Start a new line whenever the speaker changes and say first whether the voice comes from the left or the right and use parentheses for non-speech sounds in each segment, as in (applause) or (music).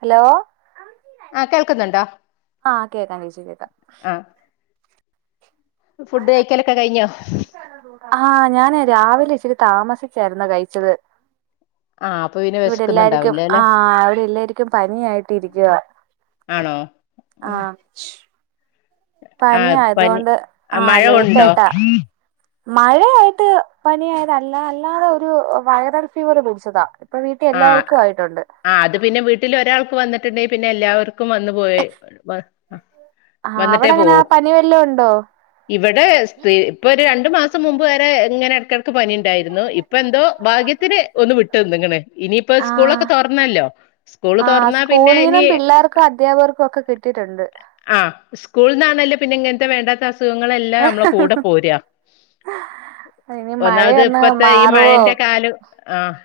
right: Hello
left: ആഹ് കേൾക്കുന്നുണ്ടോ
right: ആഹ് കേക്കാം ചേച്ചി കേക്കാം
left: ആഹ് ഫുഡ് കഴിക്കലൊക്കെ കഴിഞ്ഞോ
right: ആഹ് ഞാനേ രാവിലെ ഇച്ചിരി താമസിച്ചായിരുന്ന് കഴിച്ചത്
left: ആഹ് അപ്പൊ പിന്നെ
right: ഇവിടെ എല്ലാരുക്കും
left: വിശക്കുന്നുണ്ടാവില്ല
right: ആ
left: അല്ലെ
right: ഇവിടെ എല്ലാരുക്കും പനിയായിട്ട് ഇരിക്കുവാ
left: ആണോ ഉം
right: അ
left: ആ പനി
right: പനിയായതോണ്ട് ആ
left: മഴ ഉണ്ടോ
right: ലേറ്റായിട്ടാ മഴയായിട്ട് പനിയായത് അല്ല അല്ലാതെ ഒരു വൈറൽ ഫീവറ് പിടിച്ചതാ ഇപ്പൊ വീട്ടിൽ എല്ലാർക്കും ആയിട്ടുണ്ട്
left: ആഹ് അത് പിന്നെ വീട്ടിൽ ഒരാൾക്ക് വന്നിട്ടുണ്ടെ പിന്നെ എല്ലാവർ ക്കും വന്നു പോയി വ
right: ആഹ്
left: വന്നിട്ടേ
right: അവിടെ എങ്ങനെ
left: പോവു
right: പനി വല്ലോം ഉണ്ടോ
left: ഇവിടെ സ്ത്രീ ഇപ്പൊ ഒരു രണ്ടു മാസം മുമ്പ് വരെ ഇങ്ങനെ ഇടക്ക പനി ഉണ്ടായിരുന്നു ഇപ്പ എന്തോ ഭാഗ്യത്തിന് ഒന്ന് വിട്ടു നിന്നിക്ക് ണ് ഇനിയിപ്പ
right: ആഹ്
left: സ്കൂളൊക്കെ തൊറന്നല്ലോ സ്കൂള്
right: ആഹ്
left: തുറന്നാ പിന്നെ ഇനി
right: സ്കൂളീന്നും പിള്ളേർക്കും അധ്യാപകർക്കും ഒക്കെ കിട്ടിയിട്ടുണ്ട്
left: ആഹ് സ്കൂളില്ന്നാണല്ലോ പിന്നെ ഇങ്ങനത്തെ വേണ്ടാത്ത അസ് അസുഖങ്ങളെല്ലാം നമ്മളെ കൂടെ പോര
right: ഇനി
left: ഒന്നാമത്
right: മഴയൊന്ന്
left: ഇപ്പത്തെ ഈ
right: മാറുവോ
left: മഴന്റെ കാലം ആഹ്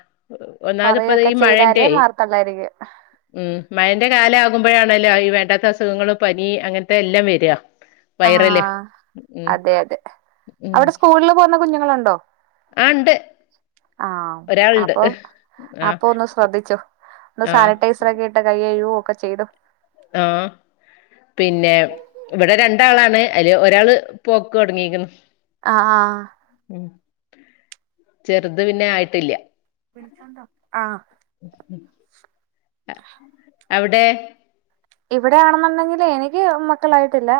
left: ഒന്നാമത് ഇപ്പ
right: കൊറയൊക്കെ
left: ഈ
right: ചെയ്താലേ
left: മഴന്റെ
right: മാറത്തൊള്ളായിരിക്കും
left: ഉം മഴന്റെ കാലം ആകുമ്പോഴാണല്ലോ ഈ വേണ്ടാത്ത അസുഖങ്ങളും പനി അങ്ങനത്തെ എല്ലാം വര (inaudible)
right: ആഹ് അതെ അതെ അവിടെ സ്കൂളിൽ പോകുന്ന കുഞ്ഞുങ്ങളുണ്ടോ
left: ആഹ് ഇണ്ട്
right: ആഹ് അപ്പൊ
left: ആഹ്
right: അപ്പൊ ഒന്ന് ശ്രദ്ധിച്ചോ ഒന്ന്
left: ആഹ്
right: സാനിറ്റൈസ് ട്ട് കൈ കഴുകോ ഒക്കെ ചെയ്തു
left: ആഹ് പിന്നെ ഇവിടെ രണ്ടാളാണ് അയ്ല് ഒരാള് പോക്ക് തുടങ്ങിക്ക്ണ്
right: ആഹ് ആഹ്
left: ഉം ചെറുത് പിന്നെ ആയിട്ടില്ല
right: ആഹ്
left: ഉ ഉം അവിടെ
right: ഇവിടെയാണെന്നുണ്ടെങ്കില് എനിക്ക് മക്കളായിട്ടില്ല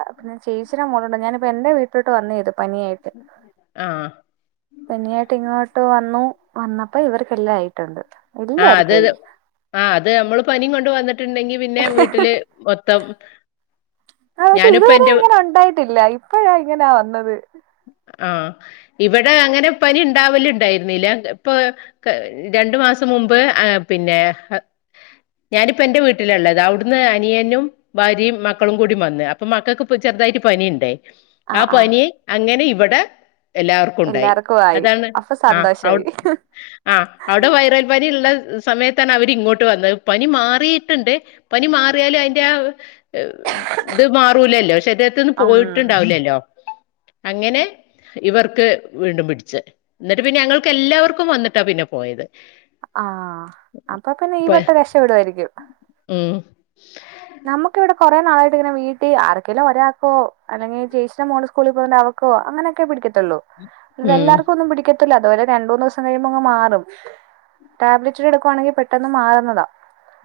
right: ചേച്ചി മോളുണ്ട് ഞാനിപ്പോ എന്റെ വീട്ടിലൊട്ട് വന്നായിരുന്നു പനിയായിട്ട്
left: ആഹ്
right: പനി ആയിട്ട് ഇങ്ങോട്ട് വന്നു വന്നപ്പോ ഇവർക്കെല്ലാം ആയിട്ടുണ്ട്
left: ആഹ് അത്‌
right: എല്ലാർക്കും ആയി
left: ആഹ് അത് നമ്മള് പനിയും കൊണ്ട് വന്നിട്ടുണ്ടെങ്കി പിന്നെ വീട്ടില് മൊത്തം
right: ആ പക്ഷെ
left: ഞാനിപ്പോ
right: ഇതുവരെ
left: എന്റെ
right: ഇങ്ങനെ ഉണ്ടായിട്ടില്ല ഇപ്പഴാ ഇങ്ങനാ വന്നത്
left: ആഹ് ഇവിടെ അങ്ങനെ പനി ഉണ്ടാവൽ ഉണ്ടായിരുന്നില്ല ഇപ്പൊ രണ്ടു മാസം മുമ്പ് ആഹ് പിന്നെ ഞാനിപ്പ എന്റെ വീട്ടിലാള്ളത് അവിടുന്ന് അനിയനും ഭാര്യയും മക്കളും കൂടി വന്ന് അപ്പൊ മക്കൾക്ക് ചെറുതായിട്ട് പനി ഇണ്ടേ
right: ആ
left: ആഹ്
right: ആ
left: പനി അങ്ങനെ ഇവടെ എല്ലാവർക്കും ഉണ്ടായി
right: എല്ലാർക്കും ആയി
left: അതാണ്
right: അപ്പൊ സന്തോഷായി
left: ആഹ് ആഹ് അവിടെ വൈറൽ പനി ഉള്ള സമയത്താണ് അവരി ഇങ്ങോട്ട് വന്നത് പനി മാറിയിട്ടുണ്ട് പനി മാറിയാലും അയിന്റെ ആ ഇത് മാറൂലല്ലോ ശരീരത്തിന്ന്
right: ഉം
left: പോയിട്ടുണ്ടാവില്ലല്ലോ അങ്ങനെ ഇവർക്ക് വീണ്ടും പിടിച്ച് എന്നിട്ട് പിന്നെ ഞങ്ങൾക്ക് എല്ലാവർക്കും വന്നിട്ടാ പിന്നെ പോയത്
right: ആഹ് അപ്പൊ പിന്നെ ഈ
left: ഇപ്പൊ
right: വട്ടം രക്ഷപ്പെടുവായിരിക്കും
left: ഉം
right: നമുക്കിവിടെ കുറെനാളായിട്ട് ഇങ്ങനെ വീട്ടിൽ ആർക്കേലും ഒരാൾക്കോ അല്ലെങ്കിൽ ചേച്ചിടന്റെ മോള് സ്കൂളിൽ പോകുന്നുണ്ട് അവ വക്കോ അങ്ങനെയൊക്കെ പിടിക്കത്തുള്ളൂ
left: ഉം
right: എല്ലാർക്കൊന്നും പിടിക്ക കത്തില്ല അതുപോലെ രണ്ട് മൂന്ന് ദിവസം കഴിയുമ്പോൾ അങ് മാറും ടാബ്ലെറ്റ് എടുക്കുവാണെങ്കിൽ പെട്ടെന്ന് മാറുന്നതാ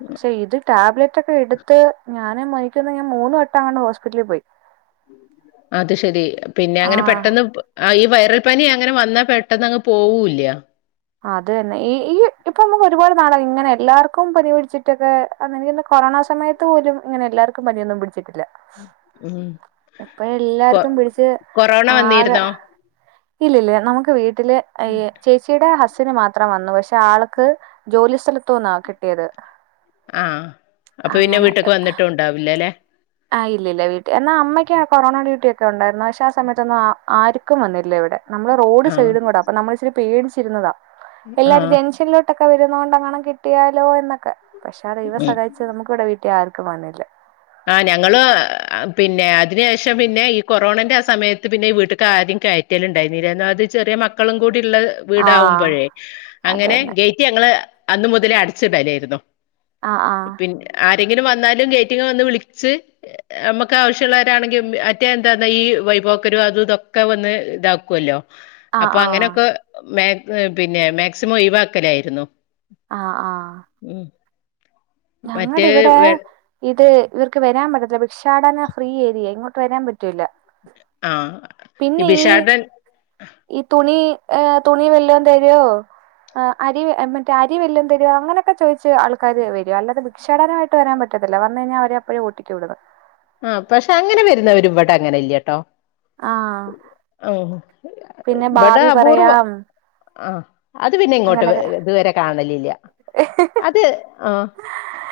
right: പക്ഷെ ഇത് ടാബ്ലറ്റ് ഒക്കെ എടു ത്ത് ഞാന് (unintelligible) മൂന്ന് വട്ടം അങ്ങാണ്ട് ഹോസ്പിറ്റലിൽ പോയി
left: അത് ശെരി പിന്നെ അങ്ങനെ
right: ആഹ്
left: പെട്ടെന്ന് പൊ ആ ഈ വൈറൽ പനി അങ്ങനെ വന്നാ പെട്ടെന്നങ്ങ് പോവൂല്ല.
right: അത് തന്നെ ഈ ഈ ഇപ്പൊ നമുക്ക് ഒരുപാട് നാളായ് ഇങ്ങനെ എല്ലാർക്കും പനിപടിച്ചിട്ടൊക്കെ അത് എനിക്കിന്ന് കൊറോണ സമയത്ത് പോലും ഇങ്ങനെ എല്ലാർക്കും പനിയൊന്നും പിടിച്ചിട്ടില്ല.
left: ഉം.
right: ഇപ്പൊ
left: കൊ-
right: എല്ലാട്ത്തും പിടിച്ച്
left: കൊറോണ
right: ആകെ
left: വന്നിരുന്നോ
right: ഇല്ലില്ല നമുക്ക് വീട്ടില് ഈ ചേച്ചീടെ ഹസ് സിന് മാത്രം വന്നു പക്ഷെ ആൾക്ക് ജോലി സ്ഥലത്തൂന്നാ കിട്ടിയത്
left: ആഹ് അപ്പൊ പിന്നെ
right: അങ്ങനെ
left: വീട്ടിക്ക് വന്നിട്ടുംണ്ടാവില്ല ലെ.
right: ആഹ് യില്ലില്ല വീട്ടി എന്നാ അമ്മയ്ക്ക് കൊറോണ ഡ്യൂട്ടി ഒക്കെ ഉണ്ടായിരുന്നു പക്ഷെ ആ സമയത്തൊന്നും ആ ആര്ക്കും വന്നില്ല ഇവിടെ. നമ്മള് റോഡ്
left: ആ
right: സൈഡും കൂട അപ്പ നമ്മള് ച്ചിരി പേടിച്ചിരുന്നതാ
left: ആ
right: എല്ലാരും ജംഗ്ഷനിലോട്ട് ട്ടൊക്കെ വരുന്ന കൊണ്ടെങ്ങണം കിട്ടിയാലോ എന്നൊക്കെ. പക്ഷെ അ ദൈവം
left: ഉം.
right: സഹായിച്ച് നമുക്കിവിടെ വീട്ടില് ആർക്കും വന്നില്ല.
left: ആഹ് ഞങ്ങളു പിന്നെ അതിന് ശേഷം പിന്നെ ഈ കൊ കൊറോണന്റെ ആഹ് സമയത്ത് പിന്നെ ഈ വീട്ടക്ക് ആരീം കയറ്റലിണ്ടായിന്നില്ല ഒന്നാമത് ഇ ചെറിയ മക്കളും കൂടി ള്ള
right: ആഹ്
left: വീടാവുമ്പോഴേ അങ്ങനെ
right: അതന്നെ
left: ഗേറ്റ് ഞങ്ങള് അന്ന് മുതലേ അടച്ചിടലായിരുന്നു.
right: ആഹ് ആഹ്
left: പിന്നെ ആരെങ്കിലും വന്നാലും ഗേറ്റിങ്ങെ വന്ന് വിളിച്ച് നമ്മക്ക് ആവശ്യള്ളോരാണെങ്കി മറ്റേ എന്താന്നാ ഈ വൈപോക്കരും അതൂതൊക്കെ വന്ന് താക്കൊല്ലോ.
right: ആഹ്
left: അപ്പൊ
right: ആഹ്
left: അങ്ങനൊക്കെ മാക് പിന്നെ മാക്സിമം ഒയിവാക്കലായിരുന്നു.
right: ആഹ് അ
left: ം
right: ഞങ്ങടിവിടെ ഇത് ഇവർക്ക് വരാൻ പറ്റത്തില്ല ഭിക്ഷാടന ഫ്രീ ഏരിയെ ഇങ്ങോട്ട് വരാൻ പറ്റൂല.
left: ആ
right: പിന്നെ ഈ ഈ തുണി ഏഹ് തുണി വല്ലോം തരോ? അരി മറ്റേ അരി വല്ലോം തരോ അങ്ങനൊക്കെ ചോയിച്ച് ആൾക്കാര് വരും. അല്ലാതെ ഭിക്ഷാടനായിട്ട് വരാൻ പറ്റത്തില്ല വന്ന്ഴിഞ്ഞാ അവരെപ്പഴേ ഓട്ടിച്ച്വിടുന്ന്.
left: ആഹ് പക്ഷെ അങ്ങനെ വരുന്നവര് ഇവിടെ അങ്ങനെ ഇല്ല്യട്ടോ.
right: ആഹ്
left: ആഹ്
right: പിന്നെ
left: ബടെ
right: ഭാവി
left: അപൂർവം.
right: പറയാം
left: ആഹ് അത് പിന്നെ ഇങ്ങോട്ട്
right: അങ്ങനെ
left: ഇതുവരെ കാണലില്ല. അത് ആഹ്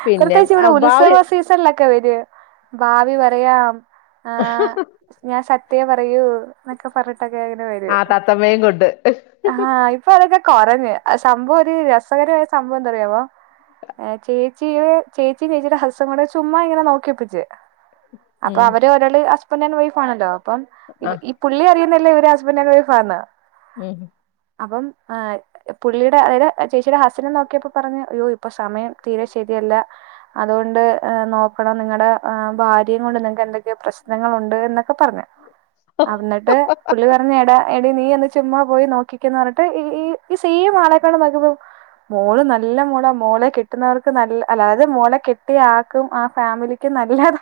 left: പിന്നെ
right: പ്രത്യേകിച്ച്
left: അ
right: ഇവിടെ
left: ഭാവി
right: ഉത്സവ സീസണിലൊക്കെ വരും ഭാവി പറയാം. ആഹ് ഞാൻ സത്യേ പറയൂ ന്നൊക്കെ പറഞ്ഞിട്ടൊക്കെങ്ങനെ വരൂ.
left: ആ തത്തമ്മയും കൊണ്ട്
right: ആഹ് ഇപ്പൊ അതൊക്കെ കൊറഞ് സംഭവം ഒരു രസകരായ സംഭവം എന്താന്നറിയോ? ഏഹ് ചേച്ചിടേ ചേച്ചിം ചേച്ചിടെ ഹസ്സും കൂടെ ചുമ്മാ ഇങ്ങനെ നോക്കിപ്പിച്ച്. അപ്പൊ
left: ഉം
right: അവര് ഒരാള് ഹസ്ബൻഡ് ആൻഡ് വൈഫാണല്ലോ അപ്പം ഇവ
left: ആ
right: ഇ പുള്ളി അറിയുന്നില്ല ഇവര് ഹസ്ബൻഡ് ആൻഡ് വൈഫാന്ന്.
left: ം
right: അപ്പം ആഹ് പുള്ളീടെ അതായത് ചേച്ചിടെ ഹസ്സിനെ നോക്കി യപ്പോ പറഞ്ഞു അയ്യോ ഇപ്പൊ സമയം തീരെ ശരിയല്ല അതുകൊണ്ട് നോക്കണം നിങ്ങടെ ആഹ് ഭാര്യേം കൊണ്ട് നിങ്ങക്ക് എന്തൊക്കെയൊ പ്രശ്നങ്ങളുണ്ട് എന്നൊക്കെ പറഞ്ഞു. അന്നിട്ട് പുള്ളി പറഞ്ഞ് എടാ എടീ നീ ഒന്ന് ചുമ്മാ പോയി നോക്കി ന്ന് റഞ്ഞിട്ട് ഈ ഈ സെയിം ആളെക്കൊണ്ട് നോക്കിപ്പോ മോള് നല്ല മോള മോളെ കെട്ടുന്നവർക്ക് നല്ല അതായത് മോളെ കെട്ടിയ ആക്കും ആ ഫാമിലിക്കും നല്ലത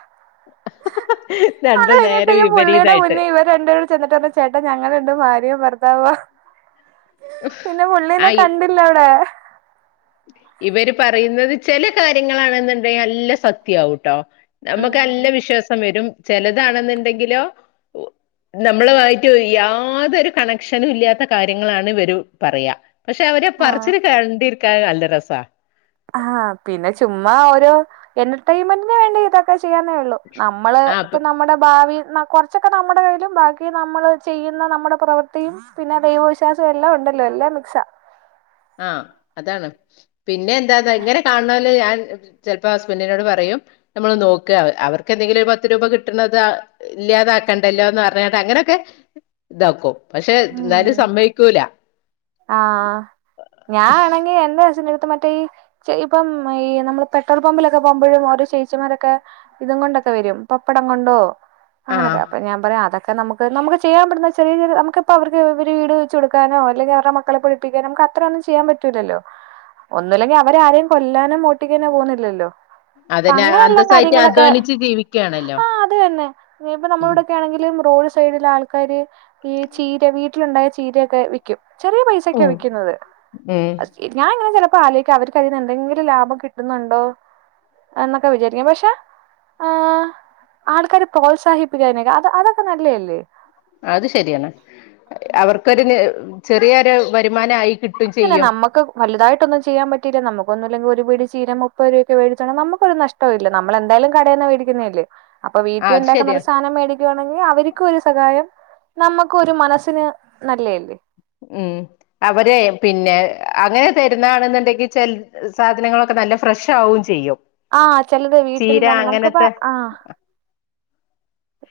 right: അത്
left: രണ്ടും
right: കഴിഞ്ഞിട്ട്
left: നേരെ
right: ഈ പുള്ളീടെ
left: വിപരീതായിട്ട്
right: മുന്നീ ഇവര് രണ്ട്പേരും ചെന്നിട്ട് പറഞ്ഞ് ചേട്ടാ ഞങ്ങള് രണ്ടും ഭാര്യേം ഭർത്താവാ പിന്നെ
left: ആ
right: പുള്ളീനെ
left: ഇ
right: കണ്ടില്ലവിടെ.
left: ഇവര് പറയുന്നത് ചെല കാര്യങ്ങളാണെന്നുണ്ടെങ്കി നല്ല സത്യയാവുട്ടോ. നമ്മക്ക്
right: ഉം
left: നല്ല വിശ്വാസം വരും ചെലതാണെന്നുണ്ടെങ്കിലോ നമ്മള്വളായിട്ട് യാതൊരു കണക്ഷനൂല്ലാത്ത കാര്യങ്ങളാണ് ഇവര് പറയാ. പക്ഷെ അവരെ
right: ആഹ്
left: പറച്ചില് കണ്ടിരിക്കാൻ നല്ല രസാ.
right: ആഹ് പിന്നെ ചുമ്മാ ഓരോ എന്റർടൈൻമെന്റിന് വേണ്ടി ഇതൊക്കെ ചെയ്യാന്നെ ഒള്ളു നമ്മള്
left: ആ
right: പ്പ നമ്മടെ ഭാവി ന കൊറച്ചൊക്കെ നമ്മടെ കയ്യിലും ബാക്കി നമ്മള് ചെയ്യുന്ന നമ്മടെ പ്രവൃത്തിയും പിന്നെ ദൈവവിശ്വസോം എല്ലാം ഉണ്ടല്ലോ എല്ലാം മിക്സ
left: ആഹ് അതാണ് പിന്നെ എന്താന്നോ ഇങ്ങനെ കാണ്ണോല് ഞാൻ ചിൽപ്പോ ഹസ്ബൻഡിനോട് പറയും നമ്മള് നോക്ക അവർക്ക്‌ എന്തെങ്കിലും ഒരു പത്ത് രൂപ കിട്ടണത് ഇല്ല്യാതാക്കണ്ടല്ലോന്ന് പർഞ്ങാണ്ട് അങ്ങനൊക്കെ ഇതാക്കും പഷെ ഇന്നാലും
right: ഉം
left: സമ്മെയ്ക്കൂല
right: ആഹ് ഞാ ആണെങ്കി എന്റെ അച്ഛന്റടുത്ത് മറ്റേ ഈ ഇപ്പം ഈ നമ്മള് പെട്രോൾ പമ്പിലൊക്കെ പോമ്പഴും ഓരോ ചേച്ചിമാരൊക്കെ ഇതും കൊണ്ടൊക്കെ വെരും പപ്പടം കൊണ്ടോ അങ്ങെനൊക്കെ
left: ആഹ്
right: അപ്പ ഞാൻ പറയ് അതക്കെ നമു നമുക്ക് ചെയ്യാൻ പറ്റുന്ന ചെറിയ ചെറിയ നമുക്കിപ്പോ അവർക്ക് ഒരു വീട് വെച്ച് കൊടുക്കാനോ അല്ലെങ്കിൽ ത്ര മക്കളെ പഠിപ്പിക്കാനും നമുക്ക്‌ അത്ര ഒന്നും ചെയ്യാൻ പറ്റൂലല്ലോ ഒന്നുല്ലെങ്കി അവരാരെം കൊല്ലാനും മോടിക്കാനോ പോന്നില്ലല്ലോ
left: അതന്നെ
right: പങ്ങെനൊള്ള
left: അന്തസ്സായിട്ട്
right: കാര്യങ്ങളൊക്കെ
left: അധ്വാനിച്ച് ജീവിക്കുകയാണല്ലോ
right: ആഹ് അത് തന്നെ ഇനീപ്പ
left: ഉം
right: നമ്മളിവ്ടെ ഒക്കെ ആണെങ്കിലും റോഡ് സൈഡിൽ ആൾക്കാര് ഈ ചീര വീട്ടിലുണ്ടായ ചീരൊക്കെ വിക്കും ചെറിയ പൈസക്കാണ്
left: ഉം
right: വിക്കുന്നത്
left: ഉം
right: ഞാൻ ഇങ്ങനെ ചിലപ്പോ ആലോചിക്കും അവർക്ക് അതിൽ നിന്ന് എന്തെങ്കിലും ലാഭം കിട്ടുന്നുണ്ടോ എന്നൊക്കെ വിചാര്ക്കും പഷെ ആഹ് ആൾക്കാര് പ്രോത്സാഹിപ്പിക്ക് അയ്നെക്കെ അത് അതൊക്കെ നല്ലേ അല്ലേ
left: അത് ശരിയാണ് അവർക്കൊരു ന് ചെറിയൊരു വരുമാന ആയി കി
right: ഇന്നെ നമ്മക്ക് വലുതായിട്ട് ഒന്നും ചെയ്യാൻ പറ്റില്ല നമുക്കുന്നും ഇല്ലെങ്കിൽ ഒരു പിടി ചീര മുപ്പത് രൂപക്ക്‌ മേടിച്ചാലും നമൊക്കൊരു നഷ് ഇല്ല നമ്മള് എന്തായ്ലും കടേന്ന് മേടിക്കുന്നേല്ലേ അപ്പൊ
left: ആഹ് അത്
right: വീട്ടിയൊണ്ടാക്കാൻ
left: ശരിയാ
right: ഒരു സാനം മേടി ണെങ്കിൽ അവര്ക്കു ഒരു സഹായം നമ്മക്കു ഒരു മനസ്സിന് നല്ലേല്ലേ
left: ഉം അവരെ പിന്നെ അങ്ങനെ തര്ന്നാണിന്നിണ്ടെങ്കി ചെൽ സാധനങ്ങൾ ഒക്കെ നല്ല ഫ്രഷ് ആവും ചെയ്യും
right: ആഹ് ചെൽത് വീട്ടിൽ
left: ചീര
right: തന്നെ നമുക്കിപ്പ
left: അങ്ങനത്തെ
right: ആഹ്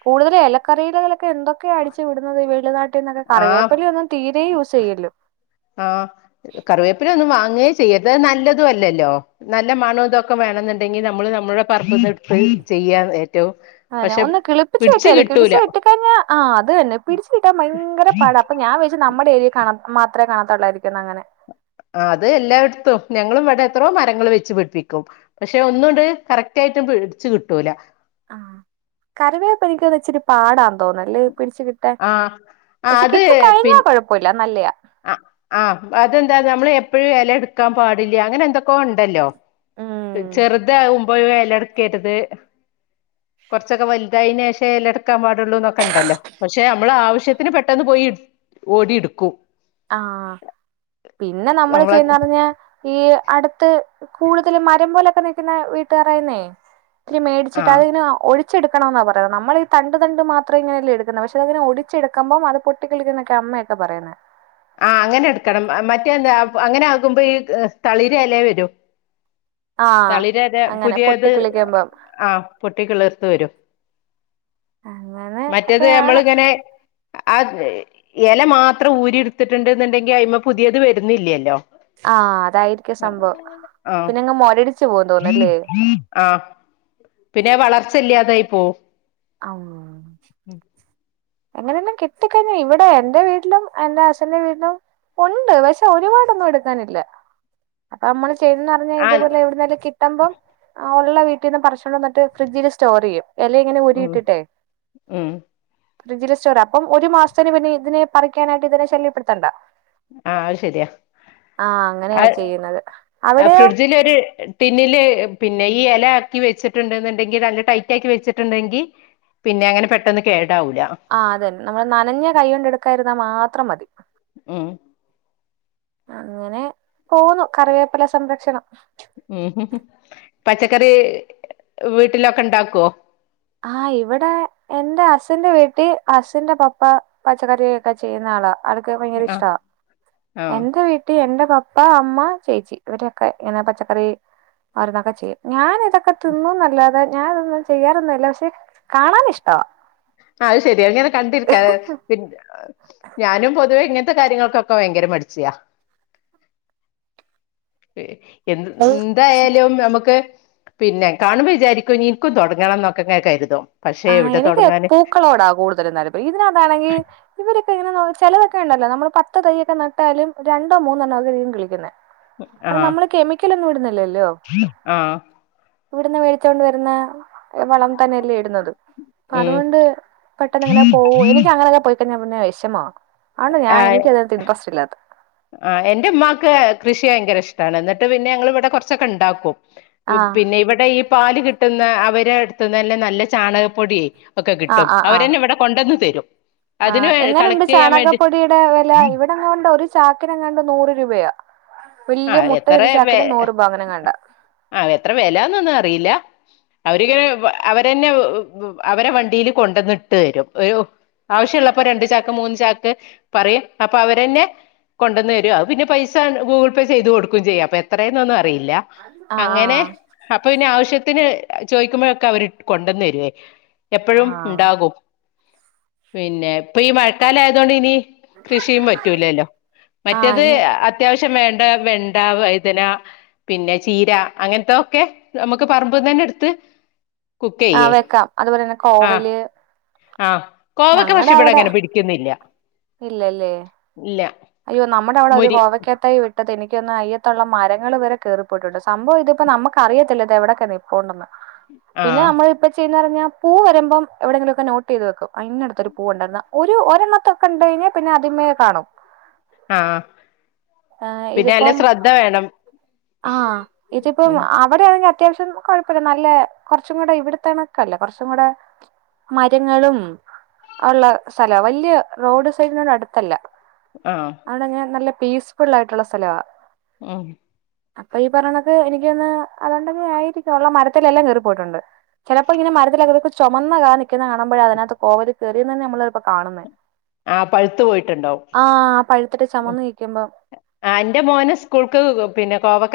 right: കൂടുതൽ എലക്കറീലകലക്കെ എന്തൊക്കെയ അടിച്ചു വിടുന്നത് ഈ വെളിനാട്ടീന്നൊക്കെ
left: ആഹ്
right: കറിവേപ്പില ഒന്നും തീരെ യൂസെയ്യെല്ല്
left: ആഹ് കറിവേപ്പിലൊന്നും വാങ്ങേ ചെയ്യര്ത് അ നല്ലതും അല്ലല്ലോ നല്ല മണോ ഇതൊക്കെ വേണെന്നിണ്ടെങ്കിൽ നമ്മള് നമ്മുടെ പറമ്പിന്ന് ഇട്ത്ത് ചെയ്യാൻ ഏറ്റോം
right: അതെന്നെ ഒന്ന് കിളിപ്പിച്ച് കിട്ട്യതി കിളിച് കിട്ടി കഴ്ഞ്ഞാ ആഹ് അത് തന്നെ പിടിച്ചിട്ടാൻ ഭയ്ങ്കര പാട അപ്പ ഞാൻ വേ നമ്മ്ടെ ഏര്യേകാണ് മാത്രെ കാണത്തൊള്ളായ്ര്ക്കുന്ന് അങ്ങനെ
left: ആഹ് അത് എല്ലാട്ത്തും ഞങ്ങളും ഇവിടെ എത്രോ മരങ്ങൾ വെച്ച് പിട്പ്പിക്കും പഷെ ഒന്നുണ്ട് കറക്റ്റ് ആയിട്ട് പിടിച്ചു കിട്ടൂല
right: ആഹ് കറിവേപ്പ് എനിക്കോന്ന് ഇച്ചിരി പാടാന്ന് തോന്നല്ലേ പിടിച്ച് കി ട്ടാൻ
left: ആഹ്
right: പഷെ
left: അത്
right: കിട്ടി
left: പിന്നെ
right: കഴിഞ്ഞാ കൊഴപ്പൊല്ല നല്ലെയാ
left: ആഹ് ആഹ് അതെന്താ നംള് എപ്പഴും എല എട്ക്കാൻ പാടില്ല്യ അങ്ങനെന്തൊക്കോ ഇണ്ടല്ലോ
right: ഉം
left: ചെറ്ത് ആവുമ്പോ ഇലട്ക്കര്ത് കൊർച്ചൊക്കെ വൽതായീനേഷേ എലെട്ക്കാൻ പാടുള്ളൂ ന്നൊക്കെണ്ടല്ലോ പഷെ അമ്മളാവശ്യത്തിന് പെട്ടെന്ന് പോയി ഇട് ഓടി ഇട്ക്കും
right: ആഹ് പിന്നെ നംള്
left: നമ്മളെ
right: ചെയ്യ്ന്നർഞ്ഞ ഈ അട്ത്ത് കൂടുതൽ മരം പോലെക്കെ നിക്കിന്ന വീട്ടാരായ്ന്നേ ഒത്തിരി മേടിച്ചിട്ട്
left: ആഹ്
right: അതിന് ഒഴി ച്ചെട്ക്കണോന്ന പറയ്ന്ന നമ്മൾ ഈ തണ്ട് തണ്ട് മാത്രം ഇങ്ങനെ അല്ലെ എടുക്കുന്നെ പഷെ അങ്ങനെ ഒടിച്ചെടുക്കമ്പം അത് പൊ ട്ടെന്ന് കിളിക്കൂന്നെക്കെ അമ്മെക്കെ പറയുന്നെ
left: ആഹ അങ്ങനെ എട്ക്കണം മറ്റേന്താ അങ്ങെനാകുമ്പോ ഈ തളിര് എലേ വെരും
right: ആഹ്
left: തളിര് എല
right: അങ്ങനെ
left: പുത്യേത്
right: പൊട്ടിക്കിളിക്കുമ്പം
left: ആഹ് പൊട്ടിക്കിളിർത്ത് വരും
right: അങ്ങനെ
left: മറ്റ്ത്
right: ഒക്കെയാണ്
left: അമ്മളിങ്ങെനെ ആഹ് എല മാത്രം ഊരിട്ത്തിട്ടുണ്ട് ഇന്നിണ്ടെങ്കി അയ്മ്മെ പുത്യേത് വര്ന്നില്ല്യല്ലോ
right: ആഹ് അതായിര്ക്കും സംഭവം പിന്നെങ്ങ് മൊരടി
left: ആ പിന്നെ വളർച്ച ഇല്ലാതായി പോവും.
right: ആഹാ. അങ്ങനെയല്ലാം കിട്ടി കഴിഞ്ഞാ ഇവിടെ എന്റെ വീട്ടിലും എന്റെ ഹസ്സിന്റെ വീട്ടിലും ഒണ്ട് പക്ഷെ ഒരുപാടൊന്നും എടുക്കാനില്ലാ അത് അമ്മള് ചെയ്തൂന്നറിഞ്ഞാ
left: ആഹ്
right: ഇതുപോലെ എവിടുന്നേലും കിട്ടുമ്പം ആഹ് ഒള്ള വീട്ടീന്ന് പറച്ചോണ്ട് വന്നിട്ട് ഫ്രിഡ്ജില് സ്റ്റോറെയ്യും എല്ലാം ഇങ്ങനെ
left: ഉം
right: ഊരിയിട്ടിട്ടെ
left: ഉം
right: ഫ്രിഡ്ജില് സ്റ്റോർ അപ്പം ഒരു മാസത്തിന് പിന്നെ ഇതിനെ പറിക്കാനായിട്ട് ഇതിനെ ശല്യപ്പെടുത്തണ്ടാ
left: ആഹ് അത് ശെര്യാ
right: അങ്ങനെയാ ചെയ്യുന്നത്
left: അത്
right: അവിടെയോ
left: ഫ്രിഡ്ജിലൊര് ട്ടിന്നില് പിന്നെ ഈ എല എർക്കി വെച്ചിട്ട്ണ്ട്ന്ന്ണ്ടങ്കി നല്ല ടൈറ്റാക്കി വെച്ച്ട്ട്ണ്ടങ്കി പിന്നെ അങ്ങനെ പെട്ടന്ന് കേടാവൂല.
right: ആഹ് അതന്നെ നമ്മള് നനഞ്ഞ കൈ കൊണ്ട് എടുക്കാരിന്നാ മാത്രം മതി
left: ഉം
right: അങ്ങനെ പോന്നു കറിവേപ്പില സംരക്ഷണം
left: ഉം. പച്ചക്കറി വീട്ടിലൊക്കെ ണ്ടാക്കോ?
right: ആഹ് ഇവടെ എൻ്റെ അച്ഛന്റെ വീട്ടി അസിന്റെ പപ്പ പച്ചക്കറി ഒക്കെ ചെയ്യുന്ന ആളാ ആൾക്ക് ഭയങ്കര
left: ആഹ്
right: ഇഷ്ട്ടവാ
left: ആഹ്
right: എന്റെ വീട് (unintelligible) എന്റെ എന്റെ പപ്പ അമ്മ ചേച്ചി ഇവരൊക്കെ ഇങ്ങനെ പച്ചക്കറി ഓരൊന്നൊക്കെ ചെയ്യും ഞാൻ ഇതൊക്കെ തിന്നുംന്നല്ലാതെ ഞാനൊന്നും ചെയ്യാറൊന്നുംല്ല പക്ഷെ കാണൻ ഇഷ്ടവാ
left: അത് ശരിയാ ഇങ്ങനെ കണ്ടിരിക്കാ പിൻ ഞാനും പൊതുവേ ഇങ്ങനെത്തെ കാര്യങ്ങൾക്കൊക്കെ ഭയങ്കര മട്ച്ച്യാ എന്തായാലും നമ്മുക്ക് പിന്നെ കാണുമ്പോവിചാരിക്കുംനി ഇൻക്കും തൊടങ്ങണംന്നൊക്കെങ്ങാ കര്തും പക്ഷെ എവ്ടെ തൊടങ്ങാൻ
right: ക്കളോടാ കൂട്തലും നരപ്പ്. ഇതിനാത്താങ്കി ഇവ പ്പെ ങ്ങനെന്ന് പറഞ്ഞാ ചെലതൊക്കേണ്ടല്ലോ നമ്മള് പത്ത് തയ്യൊക്കെ ന്നട്ടാലും രണ്ടോ, മൂന്നെണ്ണോ (unintelligible) കിളിക്കുന്നേ കാരണം
left: ആഹ്
right: നമ്മളെ കെമിക്കലൊന്നും വിടുന്നില്ലല്ലോ
left: ആഹ്
right: ഇവിട്ന്ന് വേടിച്ചോണ്ട് വരുന്ന വളം തന്നെയല്ലേ ഇടുന്നത്?
left: ഉം
right: പ്പാതുകൊണ്ട് പെട്ടെന്നങ്ങനെ പോക എനിക്കങ്ങനെയൊക്കെ പോയിക്കഴിഞ്ഞാ പിന്നെ വിഷമാ ആണ്. ഞാ
left: ആഹ്
right: എനിക്കതിനകത്ത് ഇൻറസ്റ്റ് ഇല്ലാത്ത
left: ആഹ് എന്റെ ഉമ്മാക്ക് കൃഷി ഭയങ്കര ഇഷ്ടാണ് എന്നിട്ട് പിന്നെ ഞങ്ങളെ ഇവിടെ കുറച്ചൊക്കെ ഉണ്ടാക്കും
right: ആ
left: പിന്നെ ഇവടെ ഈ പാല് കിട്ട്ന്ന അവരെട്ത്ത്ന്നെന്നെ നല്ല ചാണകപ്പൊടി ഒക്കെ കിട്ടും. അവരെന്നെ ഇവടെ കൊണ്ടന്ന്തരും.
right: ആഹ്. എങ്ങനെണ്ട് ചാണകപ്പൊടിയിടെ വെല? ഇവി (unintelligible) ഒര് ചാക്കിനെങ്ങാണ്ട് നൂറ് രൂപയാ. വല്ല്യ
left: ആഹ് എത്ര വെ
right: മുട്ടെര്ചാക്ക്ന് നൂറ് പ അങ്ങനെ ങ്ങാണ്ടാ.
left: ആഹ്. എത്ര വെലാന്നൊന്നും അറിയില്ല അവരിങ്ങനെ അവരന്നെ വ്‌ വ് അവരെ വണ്ടീല് കൊണ്ടന്ന്ട്ട് തരും. ഒരു ആവശ്യള്ളപ്പൊ രണ്ട് ചാക്കൊ മൂന്ന് ചാക്ക് പറയും. അപ്പൊ അവരെന്നെ കൊണ്ടന്നരോ പിന്നെ പൈസ ഗൂഗ്ൾ പെ ചെയ്ത് കൊടുക്കും ചെയ്യ, അപ്പൊ എത്രേന്നൊന്നും അറിയില്ല.
right: ആ ആ
left: അങ്ങനെ അപ്പൊ പിന്നെ ആവശ്യത്തിന് ചോയിക്കുമ്പോഴൊക്കെ അവര് കൊണ്ടെന്നെരുവെ.
right: ആ
left: എപ്പോഴും ണ്ടാകും. പിന്നെ ഇപ്പൊ ഈ മഴക്കാലായതോണ്ടിനി കൃഷിയും പറ്റൂലല്ലോ.
right: ആ
left: മറ്റേത്
right: ഇനി
left: അത്യാവശ്യം വേ ണ്ട വെണ്ട, വൈതന പിന്നെ ചീര അങ്ങൻത്തൊക്കെ നമുക്ക് പറമ്പ്ന്നന്നെട്ത്ത്
right: ആ
left: കുക്കെയ്യേ.
right: വെക്കാം അതുപോലെ തന്നെ
left: ആഹ്
right: കോവല്
left: ആഹ് കോവക്ക പക്ഷെ
right: ഞങ്ങടെ അവിടെ
left: ഇവടെങ്ങനെ പിടി ക്കുന്നില്ല
right: ഇല്ലല്ലേ.
left: ഇല്ല
right: അയ്യോ നമ്മടെ അവടെ ഒര്
left: മുരി
right: കോവയ്ക്കാ തൈ വെ ത്തെ തനിക്കൊന്ന് അയ്യത്തുള്ളം മരങ്ങൾ വരെ കേറിപ്പോയിട്ടുണ്ട് സംഭവം ഇതിപ്പോ നമുക്ക് അറിയത്തില്ല ദ എവിടൊക്കെ കൊണ്ടന്ന് പിന്നെ
left: ആഹ്
right: നമ്മള് ഇപ്പ ചെയ്യുന്നർഞ്ഞാ പൂവരുമ്പം എവിടെെങ്കിലൊക്കെ നോട്ട് വെക്കും, അടുത്ത് ഒരു, ഒരു ഒറെന്നൊക്കെക്കണ്ട കഴിഞ്ഞ- പിന്നെ അതിമയെ കാണും.
left: ആഹ
right: ആ,
left: പിന്നെ അല്ല ശ്രദ്ധ വേണം.
right: ആഹ ഇതിപ്പം-
left: ഉം
right: അവവി ആണെങ്കിൽ അത്യാവശ്യം കുഴപ്പമില്ല നല്ല കുറച്ചും കൂടെ, ഇവിടത്തെണൊക്കെല്ലേ കുറച്ചും കൂടെ- മരങ്ങളും ഉള്ള സ്ഥലം വലിയ റോഡ് സൈഡിനോട് അടുത്തല്ല.
left: ആഹാ
right: അതടെ ഞൻ നല്ല പീസ്ഫുൾ ആയിട്ടുള്ള സ്ഥലമാണ്.
left: ആഹ.
right: അപ്പൊ ഈ പറഞ്ഞതൊക്ക് എനക്ക്ന്ന് അതൊണ്ടങ്ങെ- ആയിരിക്കും, ഉള്ള മരത്തിലെല്ലാം കേറിപ്പോയിട്ടുണ്ട്. ചിലപ്പോൾ ഇങ്ങനെ മരത്തിൽ അകതെ ചുമന്ന കാ നിൽക്കുന്ന കാണുമ്പോഴ അതിനകത്ത്- കോവൽ കയറിയന്ന്ന്നെ നമ്മള- ഇപ്പോ കാണുന്നുന്നത്.
left: ആഹ് പഴുത്തു പോയിട്ടുണ്ടാവും
right: ആഹ പഴുതട്ട് ചുമന്നുനിക്കുമ്പോ.
left: ആ് എന്റെ മോന സ്കൂൾക്ക് പിന്നെ കോ-